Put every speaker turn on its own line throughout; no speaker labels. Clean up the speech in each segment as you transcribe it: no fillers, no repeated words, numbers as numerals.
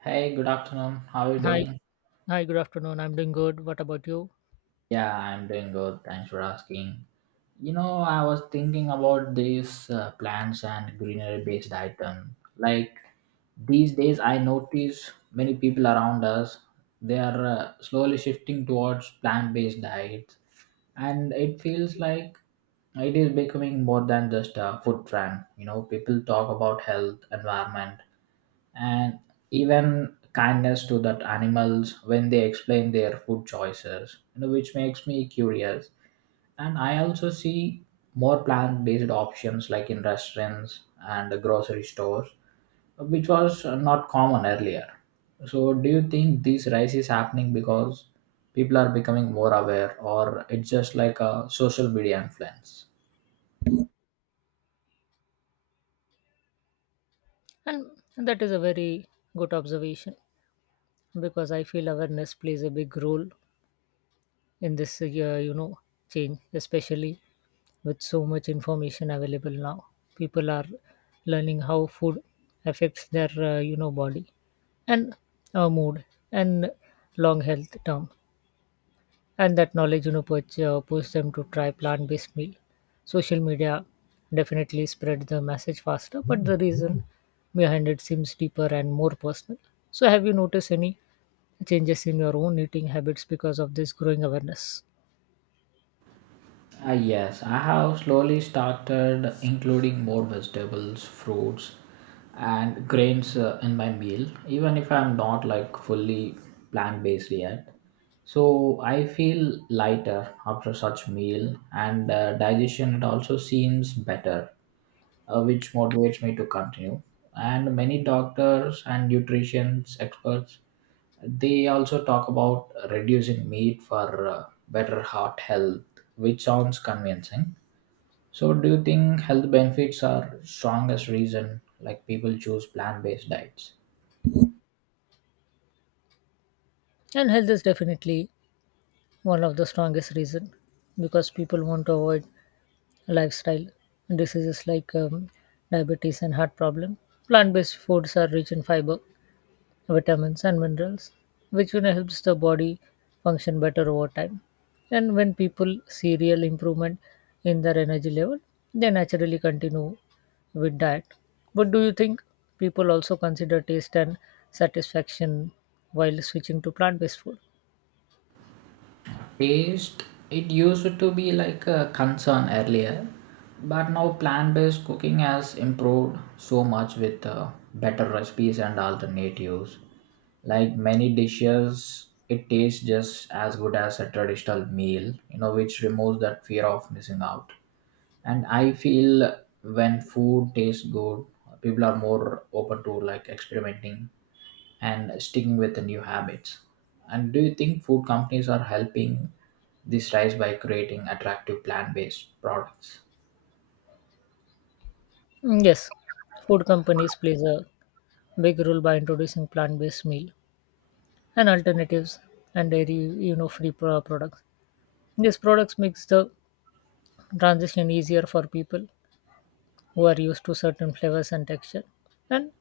Hey, good afternoon. How are you
Hi,
doing?
hi, good afternoon. I'm doing good. What about you?
Yeah, I'm doing good. Thanks for asking. You know, I was thinking about these plants and greenery based item. Like these days, I notice many people around us they are slowly shifting towards plant based diets, and it feels like it is becoming more than just a food trend. You know, people talk about health, environment, and even kindness to that animals when they explain their food choices, which makes me curious. And I also see more plant-based options like in restaurants and the grocery stores, which was not common earlier. So do you think this rise is happening because people are becoming more aware, or it's just like a social media influence?
And that is a very good observation because I feel awareness plays a big role in this, change, especially with so much information available now. People are learning how food affects their, body and mood and long health term and that knowledge push them to try plant-based meal. Social media definitely spread the message faster, but the reason behind it seems deeper and more personal. So have you noticed any changes in your own eating habits because of this growing awareness?
Ah, yes, I have slowly started including more vegetables, fruits, and grains in my meal, even if I'm not like fully plant based yet. So I feel lighter after such meal, and digestion it also seems better, which motivates me to continue. And many doctors and nutrition experts they also talk about reducing meat for better heart health, which sounds convincing. So, do you think health benefits are strongest reason like people choose plant-based diets?
And health is definitely one of the strongest reason because people want to avoid lifestyle diseases like diabetes and heart problem. Plant-based foods are rich in fiber vitamins and minerals, which helps the body function better over time. And when people see real improvement in their energy level, they naturally continue with diet. But do you think people also consider taste and satisfaction while switching to plant-based food?
Taste, it used to be like a concern earlier, but now plant based cooking has improved so much with better recipes and alternatives. Like many dishes, it tastes just as good as a traditional meal, you know, which removes that fear of missing out. And I feel when food tastes good, people are more open to like experimenting and sticking with the new habits. And do you think food companies are helping this rise by creating attractive plant-based products?
Mm, yes, food companies plays a big role by introducing plant-based meal and alternatives and dairy, free products. These products makes the transition easier for people who are used to certain flavors and texture. And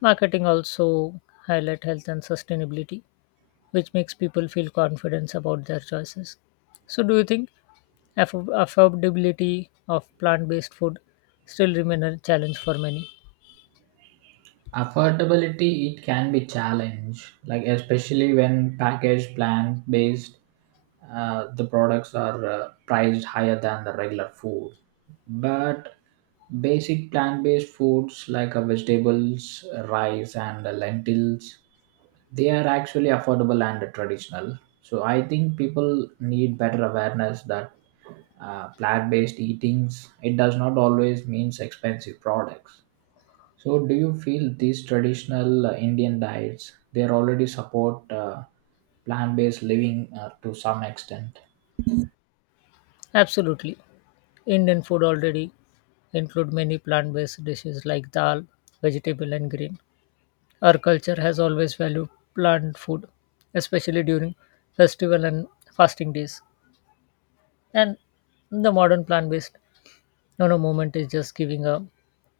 marketing also highlight health and sustainability, which makes people feel confidence about their choices. So, do you think affordability of plant-based food still remain a challenge for many?
Affordability it can be challenge, like especially when package plan based, the products are priced higher than the regular food. But basic plant based foods like vegetables, rice, and lentils, they are actually affordable and traditional. So I think people need better awareness that plant based eatings it does not always means expensive products. So, do you feel these traditional Indian diets they already support plant-based living to some extent?
Absolutely. Indian food already include many plant-based dishes like dal, vegetable and green. Our culture has always valued plant food, especially during festival and fasting days. And the modern plant-based movement is just giving a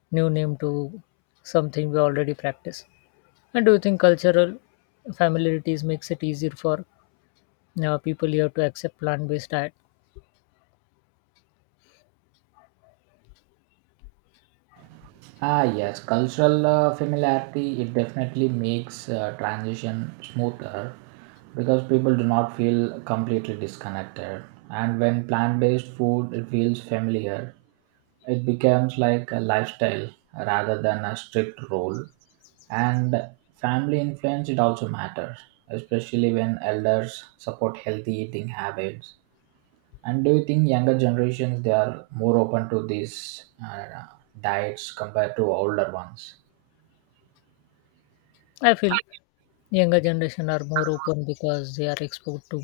new name to something we already practice. And do you think cultural familiarities makes it easier for people here to accept plant-based diet?
Ah, yes, cultural familiarity it definitely makes transition smoother because people do not feel completely disconnected. And when plant-based food it feels familiar, it becomes like a lifestyle rather than a strict rule. And family influence it also matters, especially when elders support healthy eating habits. And do you think younger generations they are more open to these diets compared to older ones?
I feel younger generation are more open because they are exposed to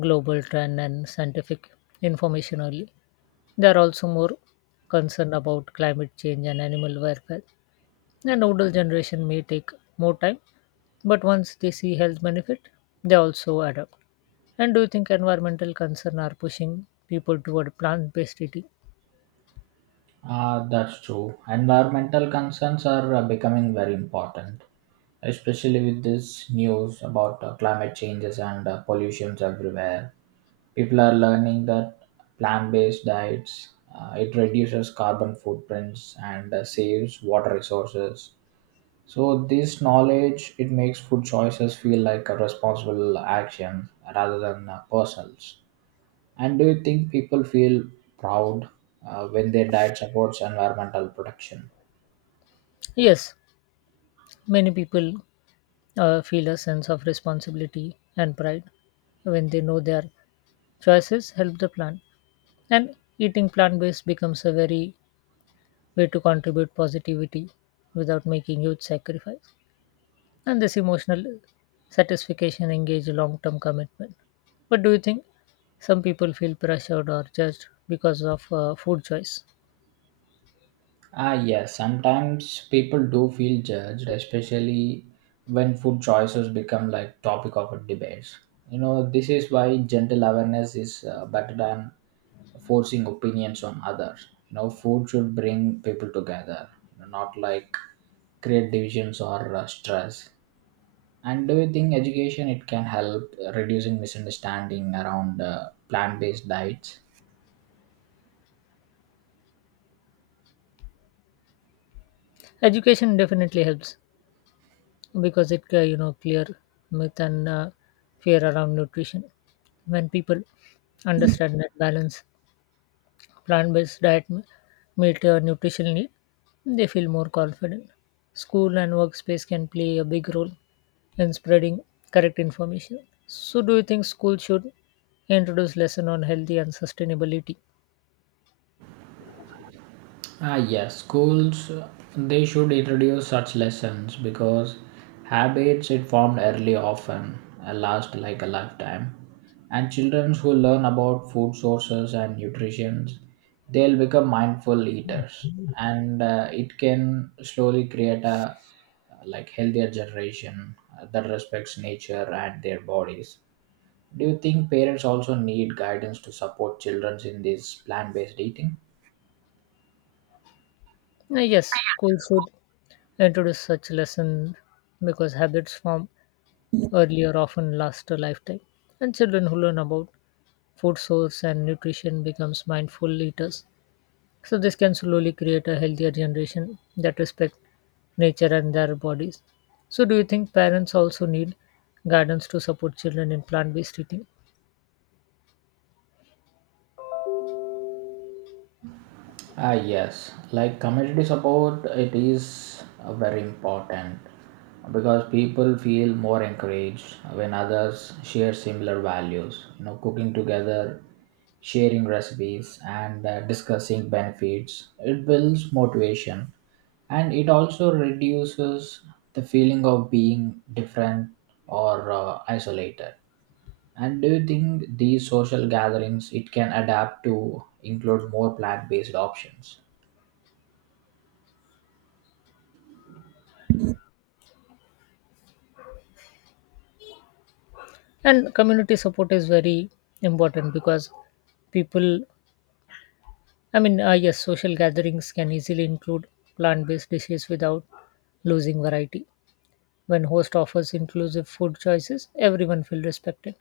global trend and scientific information early. They are also more concerned about climate change and animal welfare. And older generation may take more time, but once they see health benefit, they also adapt. And do you think environmental concern are pushing people toward plant-based eating?
Ah, that's true. Environmental concerns are becoming very important, especially with this news about climate changes and pollutions everywhere. People are learning that plant-based diets it reduces carbon footprints and saves water resources. So this knowledge it makes food choices feel like a responsible action rather than personals. And do you think people feel proud when their diet supports environmental protection?
Yes, many people feel a sense of responsibility and pride when they know their choices help the plant. And eating plant-based becomes a very way to contribute positivity without making huge sacrifice. And this emotional satisfaction engages long-term commitment. But do you think some people feel pressured or judged because of food choice?
Ah, yes, sometimes people do feel judged, especially when food choices become like topic of a debate. You know, this is why gentle awareness is better than forcing opinions on others. You know, food should bring people together, you know, not like create divisions or stress. And do you think education it can help reducing misunderstanding around plant-based diets?
Education definitely helps because it clear myth and fear around nutrition. When people understand that balance plant-based diet meet nutritional need, they feel more confident. School and workspace can play a big role in spreading correct information. So, do you think school should introduce lesson on healthy and sustainability?
Ah, yes, schools they should introduce such lessons because habits it formed early often last like a lifetime, and children who learn about food sources and nutrition, they'll become mindful eaters, and it can slowly create a like healthier generation that respects nature and their bodies. Do you think parents also need guidance to support children in this plant-based eating?
Yes, school should introduce such lesson because habits formed earlier often last a lifetime. And children who learn about food source and nutrition becomes mindful eaters. So this can slowly create a healthier generation that respect nature and their bodies. So do you think parents also need guidance to support children in plant-based eating?
Ah, yes, like community support, it is very important because people feel more encouraged when others share similar values. You know, cooking together, sharing recipes, and discussing benefits. It builds motivation, and it also reduces the feeling of being different or isolated. And do you think these social gatherings it can adapt to include more plant-based options?
And community support is very important because people, I mean, yes, social gatherings can easily include plant based dishes without losing variety. When host offers inclusive food choices, everyone feels respected.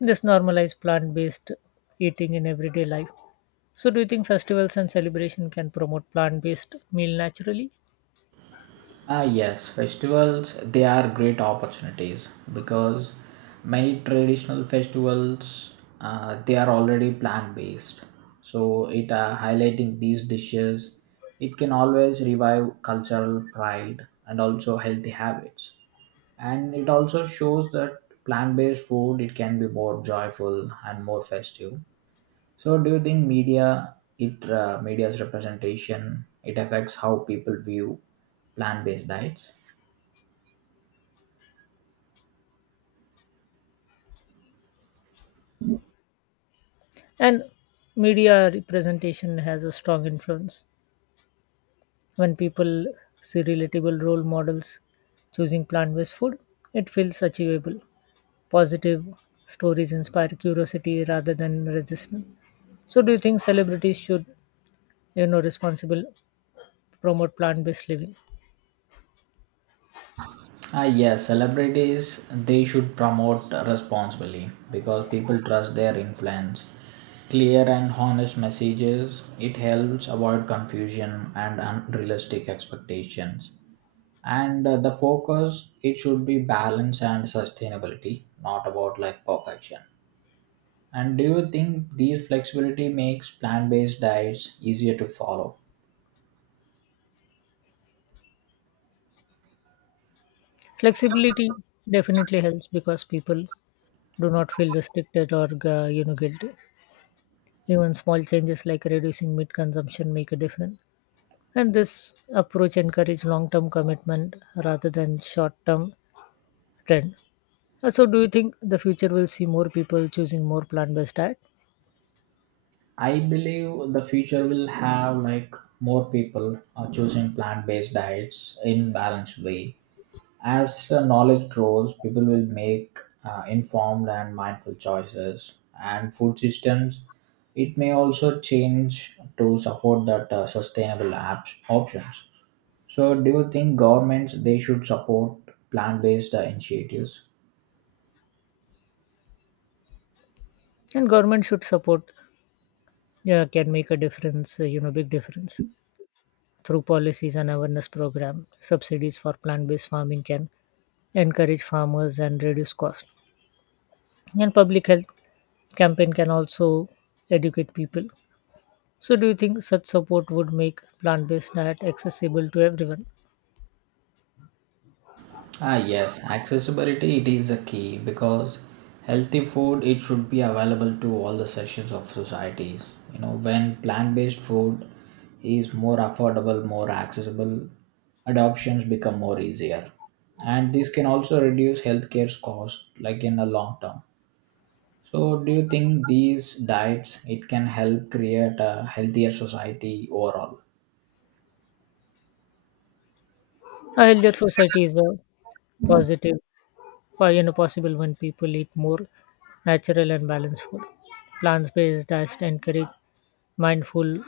This normalizes plant based eating in everyday life. So, do you think festivals and celebration can promote plant based meal naturally?
Ah, yes, festivals they are great opportunities because many traditional festivals they are already plant based. So it highlighting these dishes, it can always revive cultural pride and also healthy habits. And it also shows that plant based food it can be more joyful and more festive. So do you think media it media's representation it affects how people view plant based diets?
And media representation has a strong influence. When people see relatable role models choosing plant based food, it feels achievable. Positive stories inspire curiosity rather than resistance. So, do you think celebrities should, responsible promote plant-based living?
Ah, yes, celebrities they should promote responsibly because people trust their influence. Clear and honest messages it helps avoid confusion and unrealistic expectations. And the focus it should be balance and sustainability, not about like perfection. And do you think these flexibility makes plant-based diets easier to follow?
Flexibility definitely helps because people do not feel restricted or guilty. Even small changes like reducing meat consumption make a difference. And this approach encourages long-term commitment rather than short-term trend. So, do you think the future will see more people choosing more plant-based diet?
I believe the future will have like more people are choosing plant-based diets in balanced way. As knowledge grows, people will make informed and mindful choices. And food systems, it may also change to support that sustainable apps options. So, do you think governments they should support plant-based initiatives?
And government should support, yeah, can make a difference, big difference through policies and awareness program. Subsidies for plant-based farming can encourage farmers and reduce cost. And public health campaign can also educate people. So, do you think such support would make plant-based diet accessible to everyone?
Ah yes, accessibility it is a key because healthy food it should be available to all the sections of societies. You know, when plant-based food is more affordable, more accessible, adoptions become more easier. And this can also reduce healthcare's cost like in the long term. So do you think these diets it can help create a healthier society overall?
A healthier society is a positive, or possible when people eat more natural and balanced food. Plant-based diets encourage mindful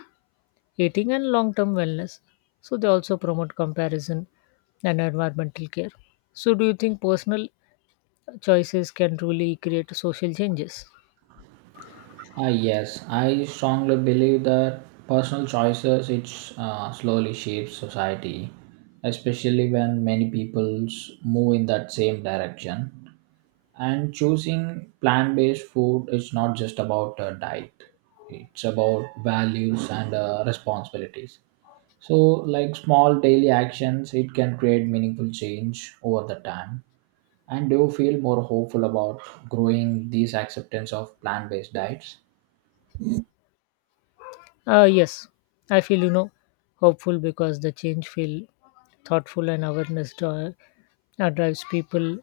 eating and long term wellness. So they also promote comparison and environmental care. So do you think personal choices can really create social changes?
Ah, yes, I strongly believe that personal choices it slowly shapes society, especially when many people move in that same direction. And choosing plant-based food is not just about a diet; it's about values and responsibilities. So, like small daily actions, it can create meaningful change over the time. And do you feel more hopeful about growing these acceptance of plant-based diets?
Yes, I feel hopeful because the change feel thoughtful and awareness drives people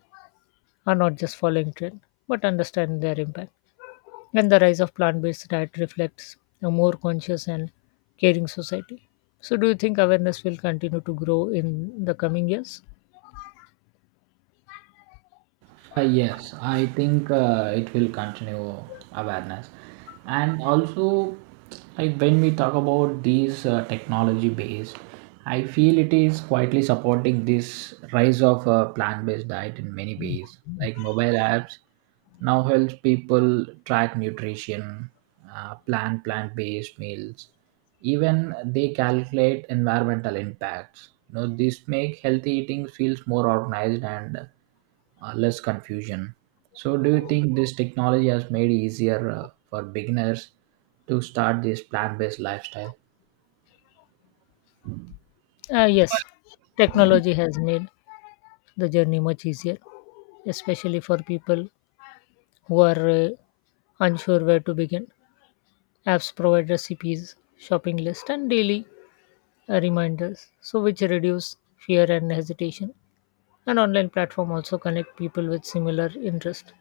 are not just following trend but understanding their impact. And the rise of plant-based diet reflects a more conscious and caring society. So do you think awareness will continue to grow in the coming years?
Yes, I think it will continue awareness, and also like when we talk about these technology based, I feel it is quietly supporting this rise of plant based diet in many ways. Like mobile apps now helps people track nutrition, plan plant based meals, even they calculate environmental impacts. You know, this make healthy eating feels more organized and less confusion. So, do you think this technology has made it easier for beginners to start this plant-based lifestyle?
Yes, technology has made the journey much easier, especially for people who are unsure where to begin. Apps provide recipes, shopping lists, and daily reminders, so which reduce fear and hesitation. An online platform also connect people with similar interest,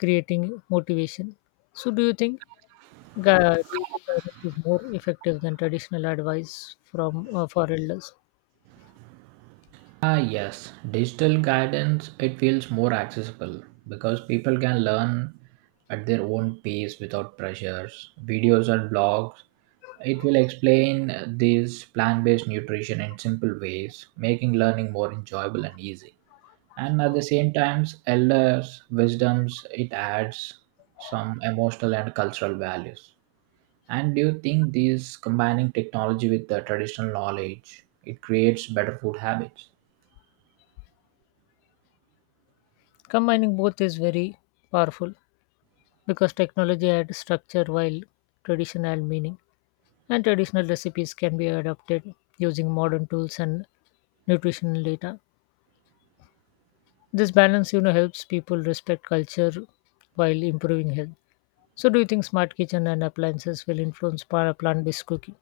creating motivation. So, do you think digital guidance is more effective than traditional advice from for elders?
Ah, yes, digital guidance it feels more accessible because people can learn at their own pace without pressures. Videos and blogs it will explain this plant-based nutrition in simple ways, making learning more enjoyable and easy. And at the same times elders wisdoms it adds some emotional and cultural values. And do you think these combining technology with the traditional knowledge it creates better food habits?
Combining both is very powerful, because technology adds structure while tradition adds meaning. And traditional recipes can be adapted using modern tools and nutritional data. This balance, helps people respect culture while improving health. So, do you think smart kitchen and appliances will influence plant based cooking?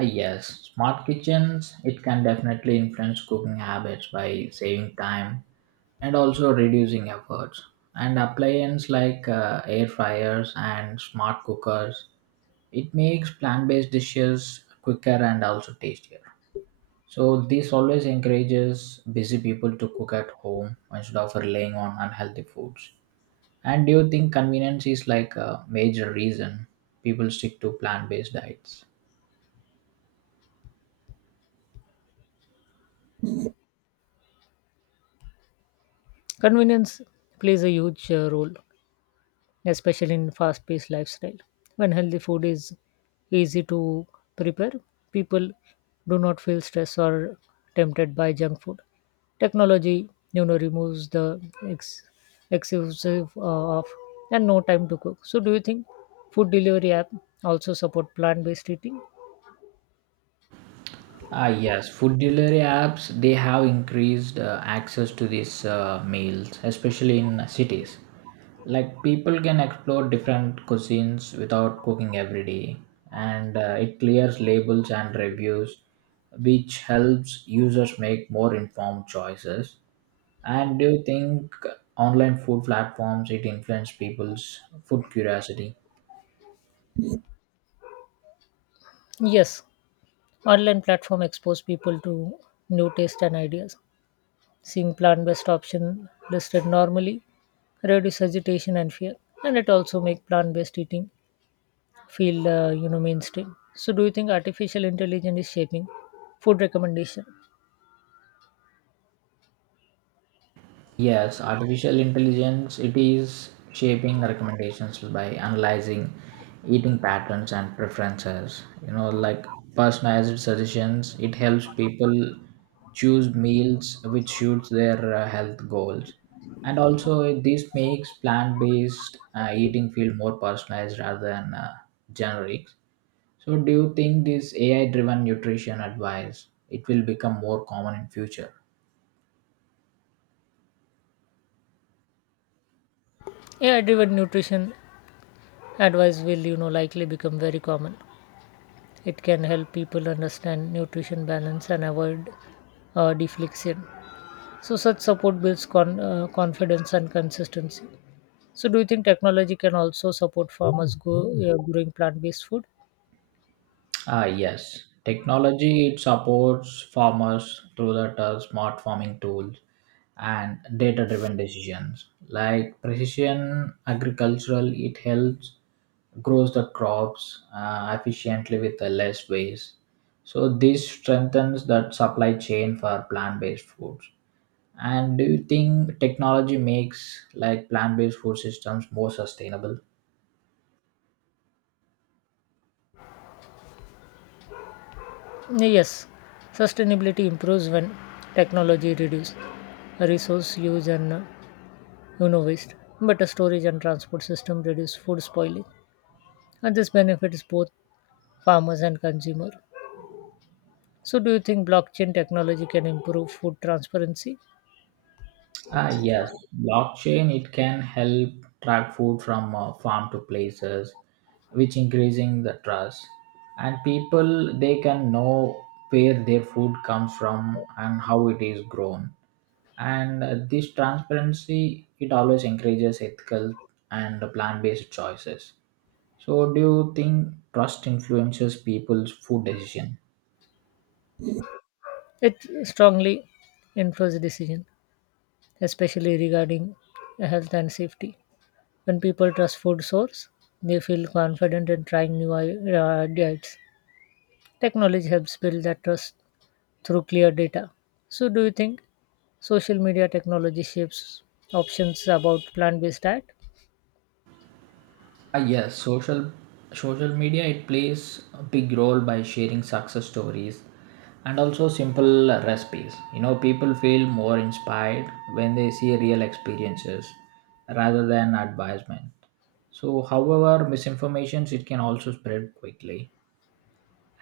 Yes, smart kitchens it can definitely influence cooking habits by saving time and also reducing efforts. And appliances like air fryers and smart cookers, it makes plant-based dishes quicker and also tastier. So this always encourages busy people to cook at home instead of relying on unhealthy foods. And do you think convenience is like a major reason people stick to plant-based diets?
Convenience plays a huge role, especially in fast paced lifestyle. When healthy food is easy to prepare, people do not feel stressed or tempted by junk food. Technology, removes the ex- excessive of and no time to cook. So, do you think food delivery app also support plant based eating?
Ah, yes, food delivery apps they have increased access to these meals, especially in cities. Like people can explore different cuisines without cooking every day, and it clears labels and reviews, which helps users make more informed choices. And do you think online food platforms it influence people's food curiosity?
Yes, online platform expose people to new taste and ideas. Seeing plant based option listed normally reduce hesitation and fear, and it also make plant based eating feel mainstream. So, do you think artificial intelligence is shaping food recommendation?
Yes, artificial intelligence it is shaping the recommendations by analyzing eating patterns and preferences. You know, like personalized suggestions, it helps people choose meals which suits their health goals. And also this makes plant-based eating feel more personalized rather than generic. So do you think this AI driven nutrition advice it will become more common in future?
AI driven nutrition advice will likely become very common. It can help people understand nutrition balance and avoid deflection. So, such support builds confidence and consistency. So, do you think technology can also support farmers growing plant based food?
Ah, yes. Technology it supports farmers through that smart farming tools and data-driven decisions. Like precision agricultural, it helps grows the crops efficiently with less waste. So this strengthens that supply chain for plant-based foods. And do you think technology makes like plant-based food systems more sustainable?
Yes, sustainability improves when technology reduces resource use and waste. Better storage and transport system reduce food spoiling, and this benefits both farmers and consumer. So, do you think blockchain technology can improve food transparency?
Ah, yes, blockchain it can help track food from farm to places, which increasing the trust. And people they can know where their food comes from and how it is grown. And this transparency it always encourages ethical and plant-based choices. So, do you think trust influences people's food decision?
It strongly influences decision, especially regarding health and safety. When people trust food source, they feel confident in trying new diets. Technology helps build that trust through clear data. So, do you think social media technology shapes options about plant based diet?
Ah yes, social media it plays a big role by sharing success stories and also simple recipes. You know, people feel more inspired when they see real experiences rather than advisement. So, however, misinformations it can also spread quickly.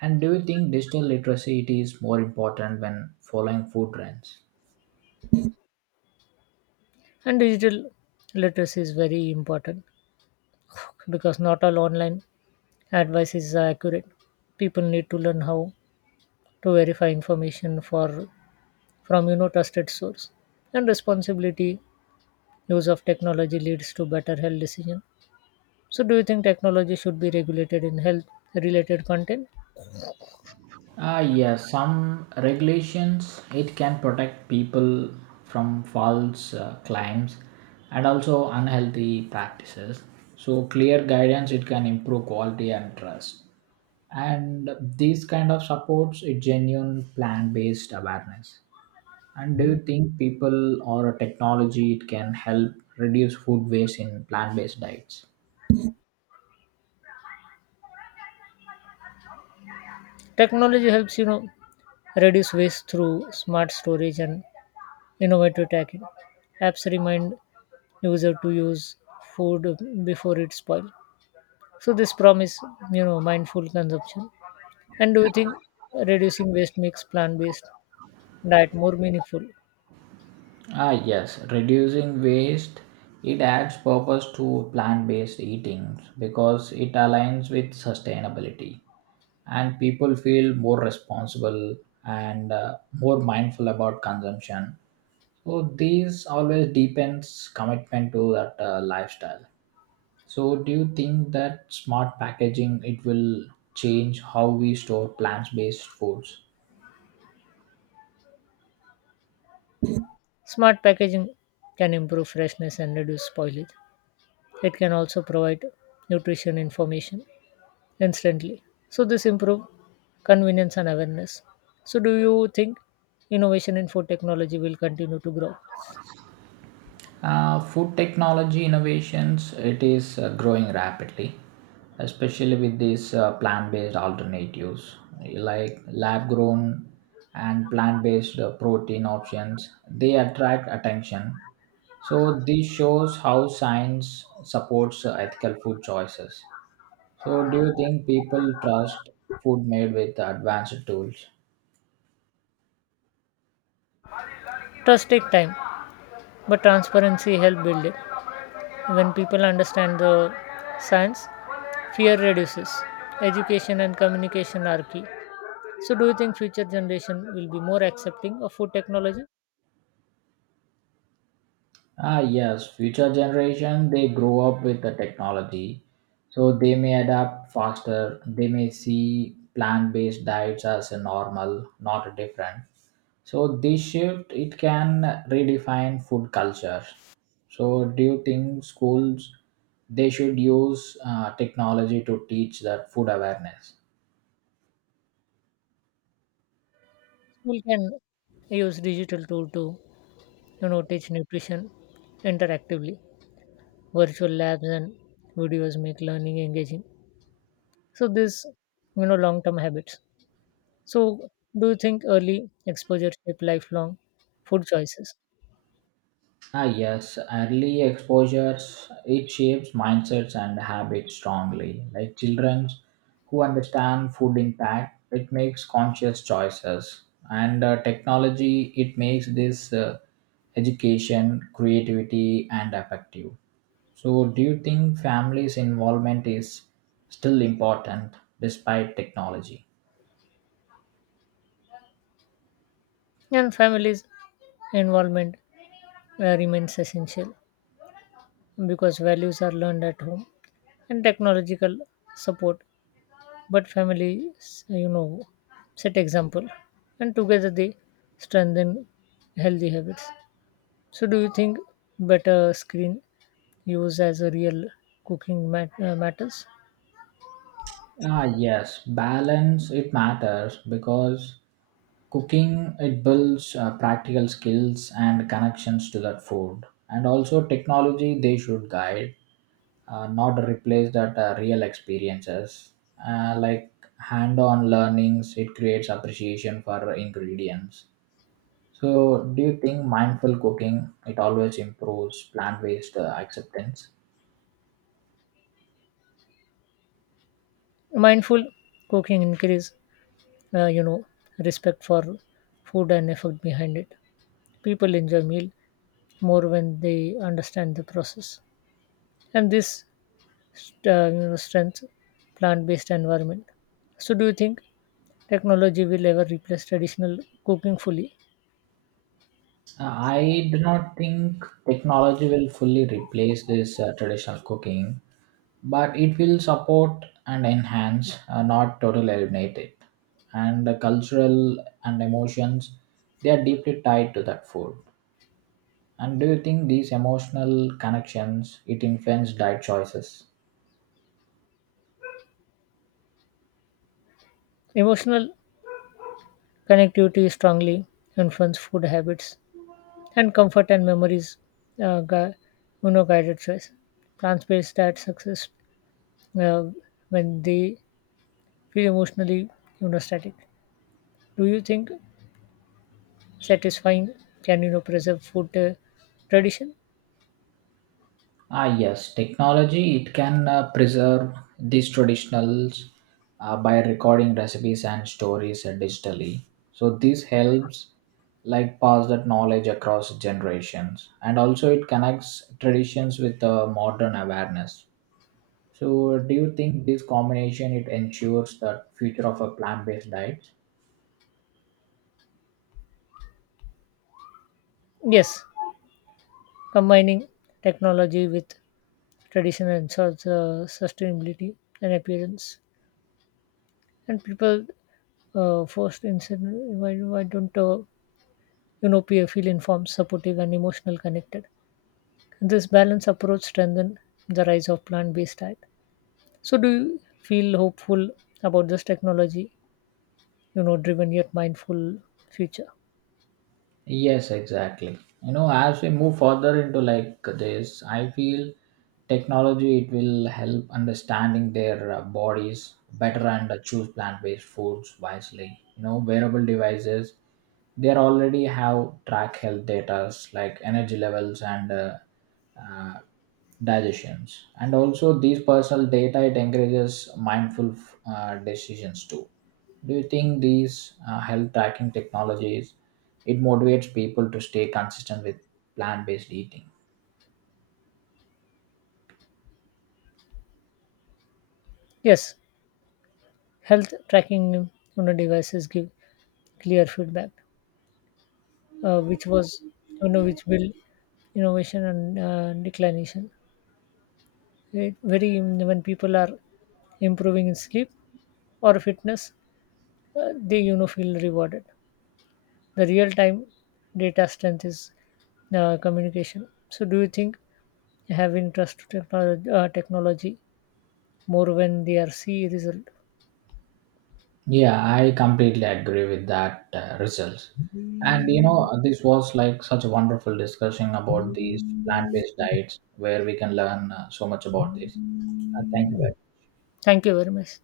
And do you think digital literacy it is more important when following food trends?
And digital literacy is very important because not all online advice is accurate. People need to learn how to verify information for from trusted source and responsibility use of technology leads to better health decision. So do you think technology should be regulated in health related content?
Ah, yes, some regulations it can protect people from false claims and also unhealthy practices. So clear guidance it can improve quality and trust. And these kind of supports a genuine plan-based awareness. And do you think people or a technology it can help reduce food waste in plant-based diets?
Technology helps reduce waste through smart storage and innovative tagging. Apps remind user to use food before it spoils. So this promise, mindful consumption. And do you think reducing waste makes plant-based diet more meaningful?
Ah, yes, reducing waste it adds purpose to plant-based eating because it aligns with sustainability, and people feel more responsible and more mindful about consumption. So these always deepens commitment to that lifestyle. So do you think that smart packaging it will change how we store plant-based foods?
Smart packaging can improve freshness and reduce spoilage. It can also provide nutrition information instantly. So this improve convenience and awareness. So do you think innovation in food technology will continue to grow?
Food technology innovations it is growing rapidly, especially with these plant-based alternatives like lab-grown and plant-based protein options. They attract attention. So this shows how science supports ethical food choices. So do you think people trust food made with advanced tools?
Trust does take time, but transparency helps build it when people understand the science, fear reduces education, and communication are key. So do you think future generation will be more accepting of food technology?
Ah, yes, future generation they grow up with the technology, so they may adapt faster. They may see plant-based diets as a normal, not different. So this shift it can redefine food culture. So do you think schools they should use technology to teach that food awareness?
School can use digital tool to teach nutrition interactively. Virtual labs and videos make learning engaging. So this long term habits. So do you think early exposure shape lifelong food choices?
Ah, yes, early exposures it shapes mindsets and habits strongly. Like children who understand food impact, it makes conscious choices, and technology it makes this education, creativity, and effective. So, do you think families' involvement is still important despite technology?
And families' involvement remains essential because values are learned at home and technological support. But families, set example, and together they strengthen healthy habits. So, do you think better screen use as a real cooking matters?
Ah, yes, balance it matters because cooking it builds practical skills and connections to that food, and also technology they should guide, not replace that real experiences. Like hand-on learnings, it creates appreciation for ingredients. So, do you think mindful cooking it always improves plant-based acceptance?
Mindful cooking increase, uh, you know, respect for food and effort behind it. People enjoy meal more when they understand the process. And this strength plant-based environment. So, do you think technology will ever replace traditional cooking fully?
Uh, I do not think technology will fully replace this traditional cooking, but it will support and enhance, not totally eliminate it. And the cultural and emotions they are deeply tied to that food. And do you think these emotional connections it influence diet choices?
Emotional connectivity strongly influence food habits and comfort and memories. Uh, gui- guided choice. Plants-based diet success uh, when they feel emotionally static. Do you think satisfying can preserve food tradition?
Ah, yes, technology it can preserve these traditionals by recording recipes and stories digitally. So this helps like pass that knowledge across generations, and also it connects traditions with modern awareness. So, do you think this combination it ensures the future of a plant-based diet?
Yes, combining technology with tradition ensures sustainability and appearance. And people first instant why don't peer feel informed, supportive, and emotional connected? This balanced approach strengthens the rise of plant-based diet. So, do you feel hopeful about this technology? Driven yet mindful future.
Yes, exactly. You know, as we move further into like this, I feel technology it will help understanding their bodies better and choose plant-based foods wisely. You know, wearable devices they already have track health data like energy levels and uh, digestions, and also these personal data it encourages mindful decisions too. Do you think these health tracking technologies it motivates people to stay consistent with plant-based eating?
Yes, health tracking devices give clear feedback which was you know which will innovation and declination. It very when people are improving in sleep or fitness, they feel rewarded. The real time data strength is communication. So do you think having trust to technology more when they are see result?
Yeah, I completely agree with that results. And you know, this was like such a wonderful discussion about these plant-based diets where we can learn so much about this. Thank you.
Thank you very much.